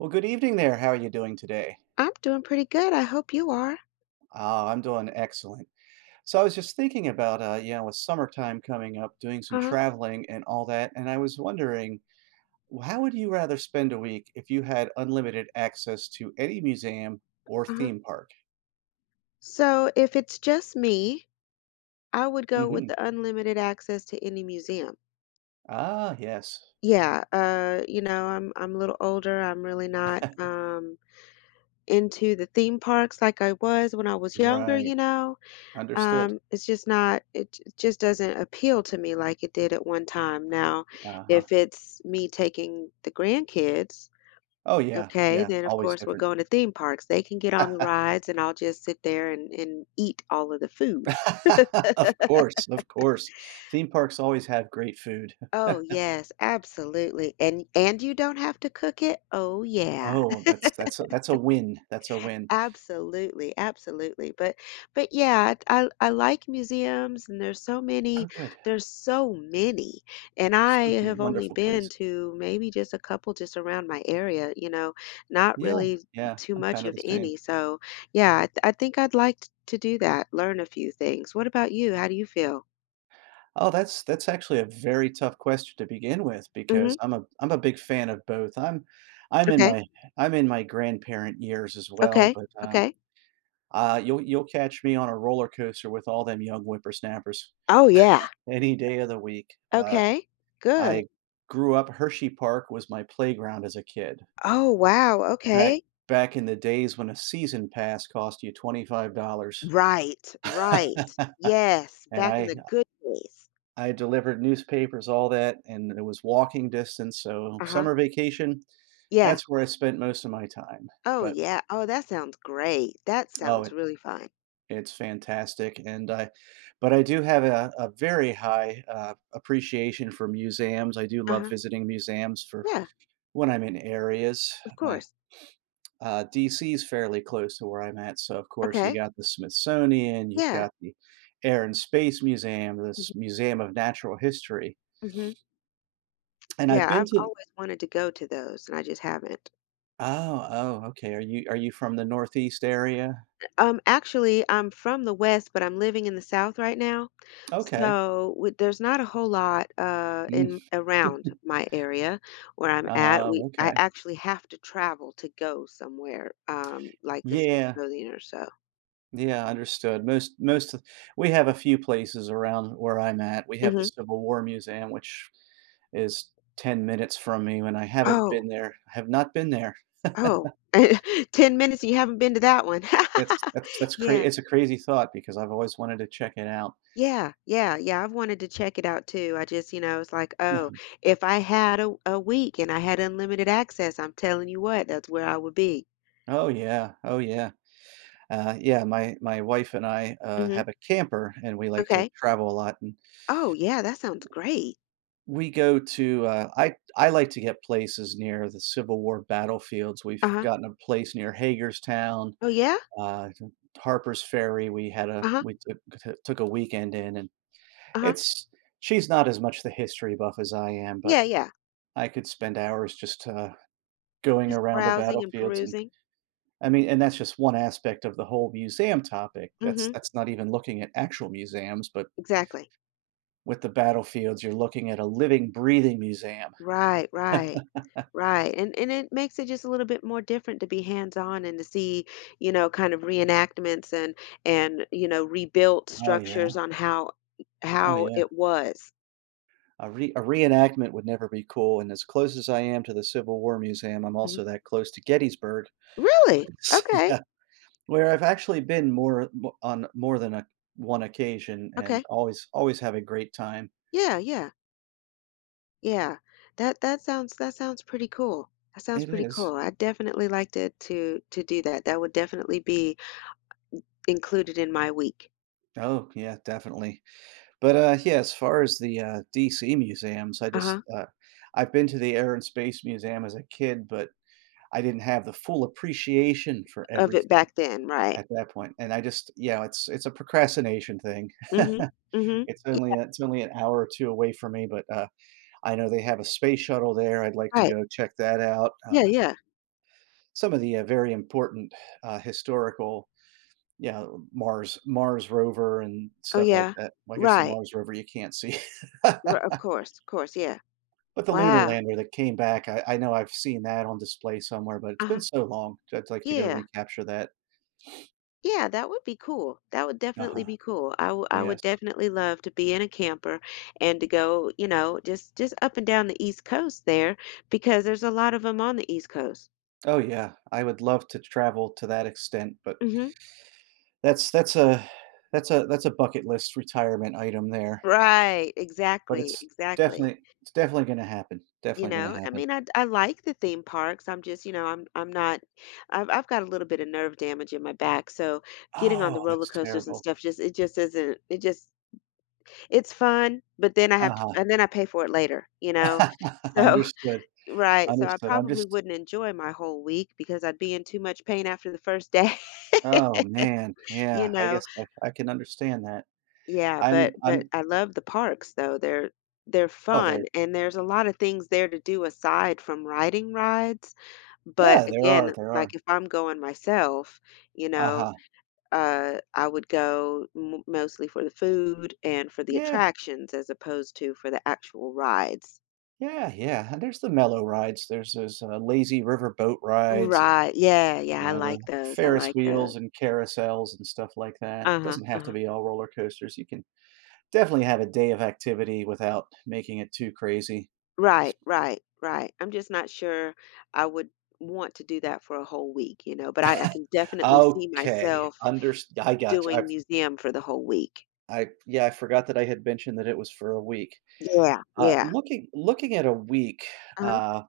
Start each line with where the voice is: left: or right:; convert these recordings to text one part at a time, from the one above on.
right: Well, good evening, there. How are you doing today?
left: I'm doing pretty good, I hope you are.
right: Ah, I'm doing excellent. So, I was just thinking about, uh yeah with, summertime coming up, doing some
left: Uh-huh.
right: traveling and all that, and I was wondering, wh how would you rather spend a week if you had unlimited access to any museum or
left: Uh-huh.
right: theme park?
left: So if it's just me, I would go with
right: Mhm.
left: the unlimited access to any museum.
right: Ah, yes.
left: Yeah, uh, you know, I'm I'm a little older, I'm really not, um, into the theme parks, like I was when I was younger,
right: Right.
left: you know?
right: Understood.
left: Um, it's just not it j just doesn't appeal to me like it did at one time. Now,
right: Uh-huh.
left: if it's me taking the grandkids,
right: Oh, yeah,
left: okay,
right: yeah.
left: then, of
right: Always
left: course, we're
right: different.
left: going to theme parks; they can get on the rides, and I'll just sit there and and eat all of the food.
right: Of course, of course. Theme parks always have great food.
left: Oh, yes. Absolutely. And and you don't have to cook it? Oh, yeah.
right: Oh, that's that's a that's a win. That's a win.
left: Absolutely, absolutely. But but, yeah, I I I like museums, and there's so
right: Oh,
left: many
right: good.
left: there's so many. And I
right: Simply
left: have only
right: wonderful
left: been
right: place.
left: to maybe just a couple just around my area, you know, not
right: Yeah,
left: really
right: yeah.
left: too
right: I'm
left: much
right: kinda
left: of
right: the same.
left: any, so, yeah, I I think I'd like t to do that learn a few things. What about you? How do you feel?
right: Oh, that's that's actually a very tough question to begin with
left: Mhm.
right: because I'm a I'm a big fan of both. I'm I'm in
left: Okay.
right: my I'm in my grandparent years as well,
left: Okay,
right: but, um
left: okay.
right: Ah, you'll you'll catch me on a roller coaster with all them young whippersnappers,
left: Oh, yeah.
right: any day of the week. Uh
left: Okay. Good.
right: I grew up Hershey Park was my playground as a kid.
left: Oh, wow,
right: Back
left: okay.
right: back in the days when a season pass cost you $25.
left: Right, right. Yes,
right: And
left: back in
right: I,
left: the
right: uh
left: good days.
right: I delivered newspapers, all that, and it was walking distance, so
left: Uh-huh.
right: summer vacation,
left: Yeah.
right: that's where I spent most of my time,
left: Oh,
right: but
left: yeah, oh, that sounds great. That
right: Oh,
left: sounds
right: it
left: really fun.
right: it's fantastic, and I but I do have a a very high, uh, appreciation for museums, I do love
left: Uh-huh.
right: visiting museums for
left: Yeah.
right: when I'm in areas.
left: Of
right: My
left: course.
right: uh, DC is fairly close to where I'm at, so, of course, you
left: Okay.
right: got the Smithsonian, you've
left: Yeah.
right: got the Air and Space Museum, this
left: Mhm.
right: Museum of Natural History.
left: Mhm.
right: And I've
left: Yeah,
right: been
left: I've
right: to
left: always wanted to go to those, and I just haven't.
right: Oh, oh, okay. Are you are you from the Northeast area?
left: Um, actually, I'm from the West, but I'm living in the South right now,
right: Okay.
left: so wi there's not a whole lot, uh,
right: Mm.
left: in around my area where I'm at.
right: Oh,
left: We I
right: okay.
left: actually have to travel to go somewhere, um, like this. [unintelligible]
right: Yeah.
left: Or so
right: Yeah, understood, most most th we have a few places around where I'm at. We have
left: Mhm.
right: this civil war museum, which is 10 minutes from me when I haven't
left: Oh.
right: been there, I have not been there.
left: Oh, 10 minutes, you haven't been to that one.
right: It's that's that's cra
left: Yeah.
right: it's a crazy thought because I've always wanted to check it out.
left: Yeah, yeah, yeah, I've wanted to check it out too, I just you know, it's like, oh, if I had a a week and I had unlimited access, I'm telling you what, that's where I would be.
right: Oh, yeah, oh, yeah, uh, yeah. My my wife and I, uh,
left: Mhm.
right: have a camper, and we like to
left: Okay.
right: travel a lot an
left: Oh, yeah, that sounds great.
right: We go to, uh I I like to get places near the Civil War battlefields. We've
left: Uh-huh.
right: gotten a place near Hagerstown,
left: Oh, yeah?
right: uh, Harpers Ferry, we had a
left: Uh-huh.
right: we took to took a weekend in, and
left: Uh-huh.
right: it's she's not as much the history buff as I am, but
left: Yeah, yeah.
right: I could spend hours just, uh, going
left: Just
right: around the
left: browsing and
right: battlefields, and
left: perusing.
right: I mean and that's just one aspect of the whole museum topic, that's
left: Mhm.
right: that's not even looking at actual museums, but
left: Exactly.
right: with the battlefields, you're looking at a living, breathing museum.
left: Right, right. Right, and and it makes it just a little bit more different to be hands on and to see, you know, kinda reenactments and and, you know, rebuilt
right: Oh, yeah.
left: structures on how
right: Oh,
left: how
right: yeah.
left: it was.
right: A re a reenactment would never be cool, and as close as I am to the Civil War Museum, I'm
left: Mhm.
right: also that close to Gettysburg
left: Really? Okay.
right: yeah, where I've actually been more more on than a 1 occasion and
left: Okay.
right: always always have a great time.
left: Yeah, yeah. Yeah. That that sounds that sounds pretty cool. That sounds
right: It
left: pretty
right: is.
left: cool, I'd definitely like to to to do that. That would definitely be in included in my week.
right: Oh, yeah, definitely but, uh, yeah, as far as the, uh, DC Museums, I just,
left: Uh-huh.
right: uh I've been to the Air and Space Museum as a kid, but I didn't have the full appreciation for
left: Of it
right: everything
left: back then, right.
right: at that point, and I just yeah, it’s it's a procrastination thing.
left: Mhm, mhm.
right: It's only
left: Yeah.
right: it's only an hour or two away from me, but, uh, I know they have a space shuttle there, I'd like to
left: Right.
right: go check that out,
left: Yeah,
right: uh
left: yeah.
right: some of the, uh, very important, uh, historical, you know, Mars Mars rover and
left: Oh
right: stuff like
left: yeah.
right: that well, I guess the
left: Right.
right: Mars rover, you can't see
left: Ri of course, of course, yeah.
right: but the Lunar
left: Wow!
right: lander that came back, I I know I've seen that on display somewhere, but it's been
left: Uh-huh.
right: so long, so I'd like to go
left: Yeah.
right: recapture that.
left: Yeah, that would be cool. That would definitely
right: Uh-huh.
left: be cool. I wou I
right: Yes.
left: would definitely love to be in a camper and to go, you know, just just up and down the East Coast, there, because there's a lot of 'em on the East Coast.
right: Oh, yeah. I would love to travel to that extent, but
left: Mhm.
right: that's that's a that's a that's a bucket list retirement item there.
left: Right.
right: But
left: Exactly,
right: it's
left: exactly.
right: definitely it's definitely gonna happen,
left: You
right: definitely gonna
left: know? I
right: happen.
left: mean, I'd I like the theme parks. I'm just, you know I'm I'm not I've I've got a little bit of nerve damage in my back, so, getting on the
right: Oh,
left: roller
right: that's
left: coasters and
right: terrible.
left: stuff just it just isn't it just it's fun, but then I have to
right: Uh-huh.
left: and then I pay for it later, you know? So
right: Understood.
left: Right. So, I
right: Understood, I'm
left: probably
right: just
left: wouldn't enjoy my whole week because I'd be in too much pain after the first day.
right: Oh, man.
left: You
right: Yeah, I
left: know?
right: guess I I can understand that.
left: Yeah,
right: I'm
left: but but
right: I'm
left: I love the parks, though. They're they're
right: Oh,
left: fun,
right: there
left: and there's a lotta things there to do aside from riding rides, but,
right: Yeah, there
left: again,
right: are, there
left: like,
right: are.
left: if I'm going myself, you know,
right: Uh-huh.
left: uh, I would go m mostly for the food and for the
right: Yeah.
left: attractions as opposed to for the actual rides.
right: Yeah, yeah. There's the mellow rides, there's those, uh, lazy river boat rides and,
left: Right. Yeah,
right: you
left: yeah, I
right: know, the
left: like those, I
right: Ferris
left: like tho
right: wheels and carousels and stuff like that,
left: Uh-huh.
right: doesn't have to
left: Uh-huh.
right: be all roller coasters, you can definitely have a day of activity without making it too crazy.
left: Right, right, right. I'm just not sure I would want to do that for a whole week, you know? But I I can definitely see
right: Okay.
left: myself
right: Unders I gotcha,
left: doing
right: I've
left: museum for the whole week.
right: I yeah, I forgot that I had mentioned that it was for a week.
left: Yeah,
right: Uh,
left: yeah.
right: looking looking at a week,
left: Uh-huh.
right: uh,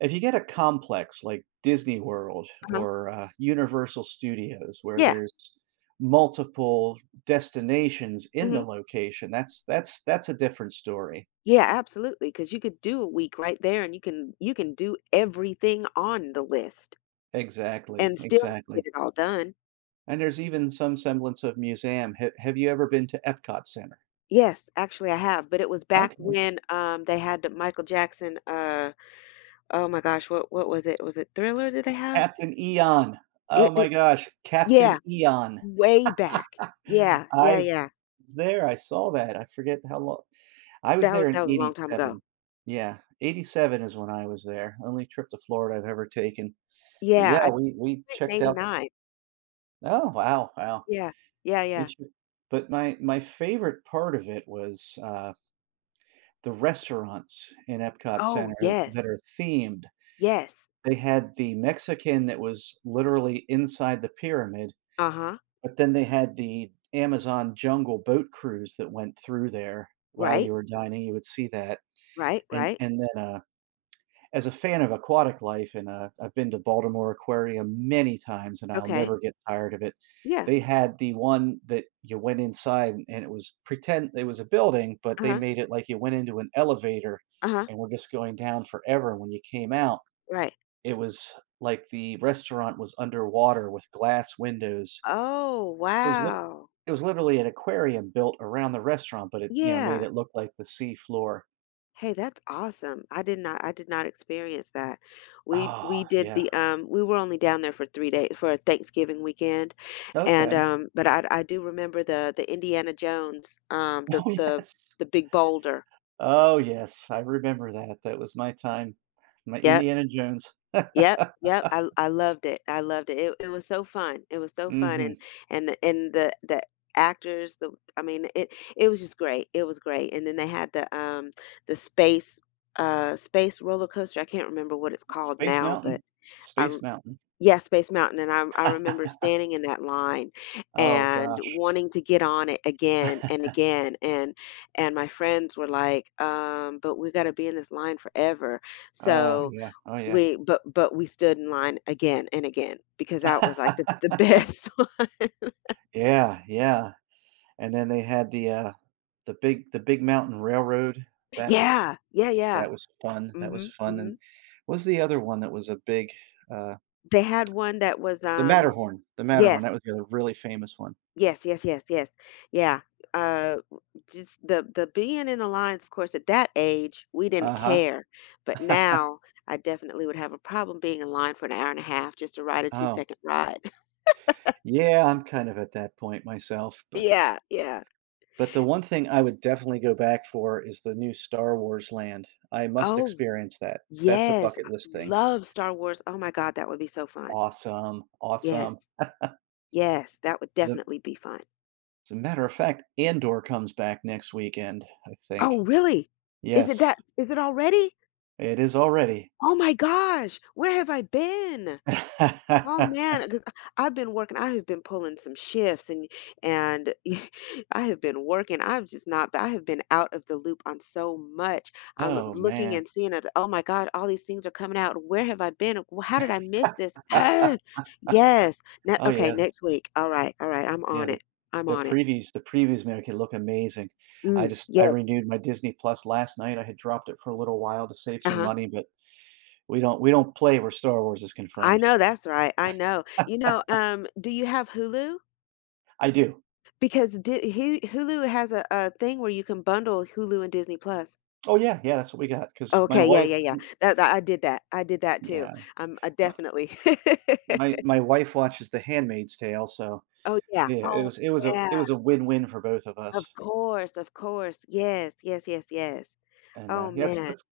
right: if you get a complex like Disney World
left: Uh-huh.
right: or, uh, Universal Studios, where
left: Yeah.
right: there's multiple destinations in the
left: Mhm.
right: location, that's that's that's a different story.
left: Yeah, absolutely, 'cause you could do a week right there, and you can you can do everything on the list
right: Exactly,
left: and still get
right: exactly.
left: it all done.
right: And there's even some semblance of museum, h have you ever been to EPCOT Center?
left: Yes, actually, I have, but it was back
right: Okay.
left: when, um, they had Michael Jackson, uh oh my gosh, what what was it, was it Thriller did they have?
right: Captain Eon, oh
left: It
right: my
left: it
right: gosh, Captain
left: Yeah.
right: Eon.
left: Way back. Yeah. Yeah,
right: I've
left: yeah.
right: was there, I saw that, I forget how lo I was
left: That wa
right: there in
left: that was a long time ago.
right: '87, yeah, '87 is when I was there, only trip to Florida I've ever taken, but,
left: Yeah, I
right: yeah, we we
left: went in
right: checked out
left: '89.
right: Oh, wow, wow.
left: Yeah. Yeah,
right: We
left: yeah.
right: should but my my favorite part of it was, uh The restaurants in EPCOT
left: Oh,
right: Center that
left: yes.
right: are themed.
left: Yes.
right: They had the Mexican that was literally inside the pyramid,
left: Uh-huh.
right: but then they had the Amazon jungle boat cruise that went through there while
left: Right.
right: you were dining, you would see that,
left: Right,
right: and
left: right.
right: and then, uh, as a fan of aquatic life, and uh, I've been to Baltimore Aquarium many times, and I'll
left: Okay.
right: never get tired of it,
left: Yeah.
right: they had the one that you went inside, and it was pretend it was a building, but they
left: Uh-huh.
right: made it like you went into an elevator
left: Uh-huh.
right: and were just going down forever, and when you came out,
left: Right.
right: it was like the restaurant was underwater with glass windows.
left: Oh,
right: So, it was lit
left: wow!
right: it was literally an aquarium built around the restaurant, but it, you know, made
left: Yeah.
right: it look like the seafloor.
left: Hey, that's awesome. I did not I did not experience that. We
right: Oh,
left: we did
right: yeah.
left: the, um we were only down there for 3 day for, uh, Thanksgiving weekend, and,
right: Okay.
left: um, but I d I do remember the the Indiana Jones, um, the
right: Oh,
left: the
right: yes.
left: the big boulder.
right: Oh, yes, I remember that, that was my time. My
left: Yep.
right: Indiana Jones.
left: Yep, yep. I l I loved it, I loved it, it it was so fun, it was so fun, and
right: Mhm.
left: and th and the the actors, the w I mean, it it was just great, it was great, and then they had the, um, the space, uh space roller coaster, I can't remember what it's called
right: Space
left: now, but
right: Mountain.
left: I
right: Space
left: r
right: Mountain.
left: Yeah, Space Mountain, and I I remember standing in that line
right: Oh,
left: and
right: gosh.
left: wanting to get on it again and again, and and my friends were, like, "Um, but we gotta be in this line forever,"
right: Oh,
left: so,
right: yeah, oh, yeah.
left: we but but we stood in line again and again because that was, like, the the best one.
right: Yeah, yeah, and then they had the, uh the big the big mountain railroad, that was
left: Yeah! Yeah, yeah.
right: that was fun, that was
left: Mhm,
right: fun, and
left: mhm.
right: what's the other one that was a big, uh
left: They had one that was,
right: The
left: um
right: Matterhorn. The Matterhorn,
left: Yes.
right: that was the other really famous one.
left: Yes, yes, yes, yes. Yeah, uh, w just the the being in the lines, of course, at that age, we didn't
right: Uh-huh.
left: care, but now I definitely would have a problem being in line for an hour and a half just to ride a
right: Oh.
left: two-second ride.
right: Yeah, I'm kind of at that point myself, but
left: Yeah, yeah.
right: but the one thing I would definitely go back for is the new Star Wars land. I must
left: Oh
right: experience that. That's a
left: Yes. I
right: bucket-list thing.
left: love Star Wars, oh my god, that would be so fun.
right: Awesome. Awesome.
left: Yes. Yes, that would
right: As a
left: definitely be fun.
right: As a matter of fact, Andor comes back next weekend, I think.
left: Oh, really? Is it
right: Yes.
left: that is it already?
right: It is already.
left: Oh my gosh, where have I been?! Oh, man, g ah, I've been working, I have been pulling some shifts, an y and I have been working, I'm just not b I have been out of the loop on so much. I'm, uh,
right: Oh,
left: looking
right: man.
left: and seeing at, oh my god, all these things are coming out, where have I been? Uh, w how did I miss this? Yes, ne
right: Oh,
left: Okay,
right: yeah.
left: next week, alright, alright, I'm
right: Yeah,
left: on
right: the
left: it. I'm
right: the
left: on it.
right: previews the previews, man, it can look amazing. I
left: Mm,
right: just I
left: yes.
right: renewed my Disney+ last night, I had dropped it for a little while to save some
left: Uh-huh.
right: money, but we don't we don't play where Star Wars is
left: I
right: confirmed.
left: know that's right, I know. You know, um, do you have Hulu?
right: I do.
left: Because Di he Hulu has a a thing where you can bundle Hulu and Disney+.
right: Oh yeah, yeah, that's what we got, 'cause
left: Oh
right: my
left: okay, yeah,
right: wife
left: yeah, yeah,
right: y
left: that that I did that, I did that too,
right: yeah,
left: um, uh,
right: my
left: definitely.
right: My my wife watches The Handmaid's Tale, so
left: Oh yeah,
right: yeah, it
left: oh
right: was it was a
left: yeah!
right: it was a win-win for both of
left: Of
right: us
left: course, of course, yes, yes, yes, yes,
right: and, uh,
left: oh
right: yeah that's
left: man.
right: that's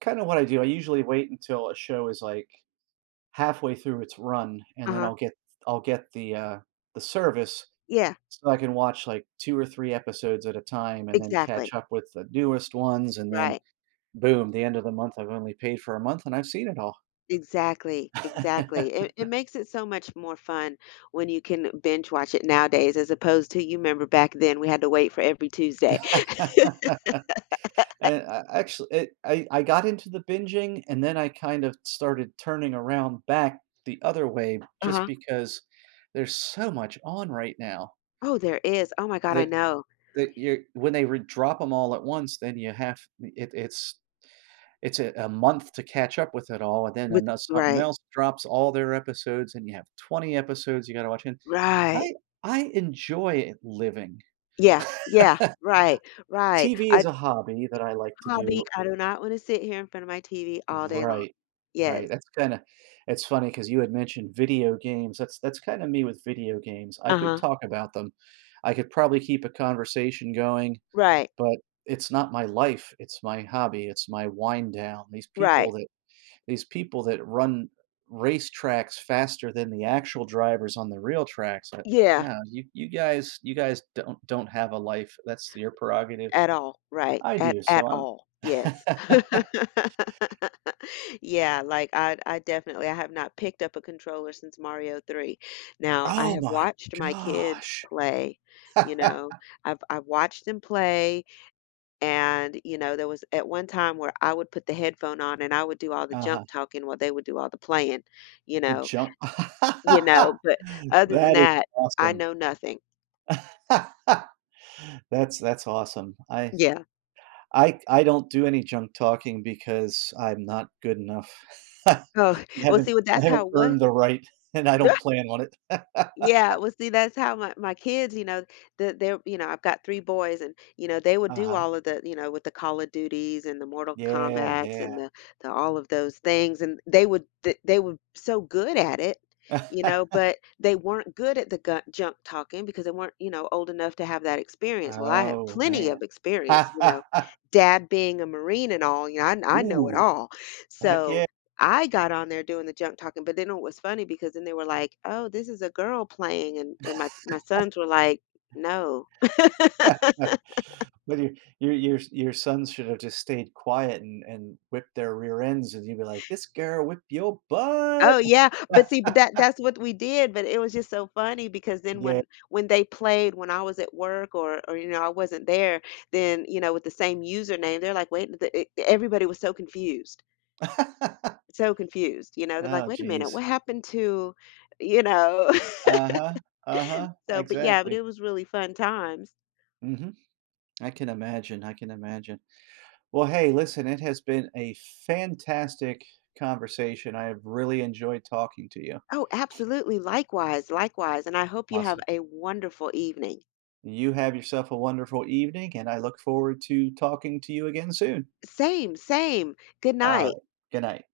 right: kinda what I do, I usually wait until a show is, like, halfway through its run, and then
left: Uh-huh.
right: I'll get I'll get the uh the service
left: Yeah.
right: so I can watch, like, 2 or 3 episodes at a time and then catch
left: Exactly.
right: up with the newest ones, and then,
left: Right.
right: boom, the end of the month, I've only paid for a month and I've seen it all.
left: Exactly, exactly, it it makes it so much more fun when you can binge watch it nowadays as opposed to you 'member back then, we had to wait for every Tuesday.
right: And I I actually, it I I got into the binging, and then I kind of started turning around back the other way just
left: Uh-huh.
right: because there's so much on right now
left: Oh, there is oh my god, I
right: that
left: know.
right: that you're when they wou drop 'em all at once, then ya have it it's it's a a month to catch up with it all, and then an
left: With
right: something
left: right.
right: else drops all their episodes, and you have 20 episodes you gotta watch again-
left: Right.
right: I I enjoy living.
left: Yeah, yeah, right, right
right: TV
left: I
right: is
left: It's
right: a hobby that I like
left: a
right: to
left: hobby,
right: do.
left: I do not wanna sit here in front of my TV all day long.
right: Right, right,
left: Yes.
right: that's kinda it's funny 'cause you had mentioned video games, that's that's kinda me with video games, I could
left: Uh-huh.
right: talk about them, I could probably keep a conversation going,
left: Right.
right: but it's not my life, it's my hobby, it's my wind-down these people
left: Right.
right: that these people that run racetracks faster than the actual drivers on the real tracks, eh
left: Yeah.
right: no, you you guys you guys don't don't have a life, that's your prerogative,
left: At all, right.
right: I
left: At
right: do, so
left: at
right: I'm
left: all, yes. Yeah, like, I I definitely I have not picked up a controller since Mario 3. Now, I
right: Oh
left: have
right: my
left: watched my kids
right: gosh.
left: play, you know? I've I've watched them play, and, you know, there was at one time where I would put the headphone on and I would do all the
right: Uh-huh.
left: junk-talking while they would do all the playing, you
right: The
left: know?
right: jun
left: You know? But other than
right: that is
left: that, I
right: awesome.
left: know nothing.
right: That's that's awesome. I
left: Yeah.
right: I I don't do any junk-talking, because I'm not good enough. I
left: Oh, let's
right: haven't
left: see, well,
right: I
left: that's
right: haven't
left: how it wa
right: earned the right, and I don't plan on it.
left: Yeah, well, see, that's how my my kids, you know, the they're you know, I've got three boys and, you know, they would do
right: Uh-huh.
left: all of the you know, with the Call of Duties and the Mortal
right: Yeah,
left: Kombats and
right: yeah.
left: the the all of those things, and they were they they were so good at it, you know? But, they weren't good at the ga junk-talking, because they weren't, you know, old enough to have that experience- well, I have
right: Oh,
left: plenty
right: man.
left: of experience, you know? Dad being a Marine and all, I I know it
right: Ooh,
left: all-
right: heck
left: so,
right: ye
left: I got on there doing the junk-talking, but they know it was funny, because then they were like, "Oh, this is a girl playing," and and my my sons were like, "No."
right: But your your your your your sons should have just stayed quiet and and whipped their rear ends, and you'd like, "This girl whip yo
left: Oh,
right: butt!"
left: yeah, but see, but that that's what we did, but it was just so funny, because then
right: Yea
left: when when they played when I was at work or or, you know, I wasn't there, then, you know, with the same username, they're like, "Wait, the eh the" everybody was so confused so confused, you know, they're like,
right: Oh,
left: "Wait a minute,
right: jeez.
left: what happened to" you know?
right: Uh-huh, uh-huh,
left: So, but yeah but
right: exactly.
left: it was really fun times.
right: Mhm. I can imagine, I can imagine. Well, hey, listen, it has been a fantastic conversation, I have really enjoyed talking to you.
left: Oh, absolutely, likewise, likewise, and I hope you have
right: Awesome.
left: a wonderful evening.
right: You have yourself a wonderful evening, and I look forward to talking to you again soon.
left: Same, same, good night.
right: Alright, good night.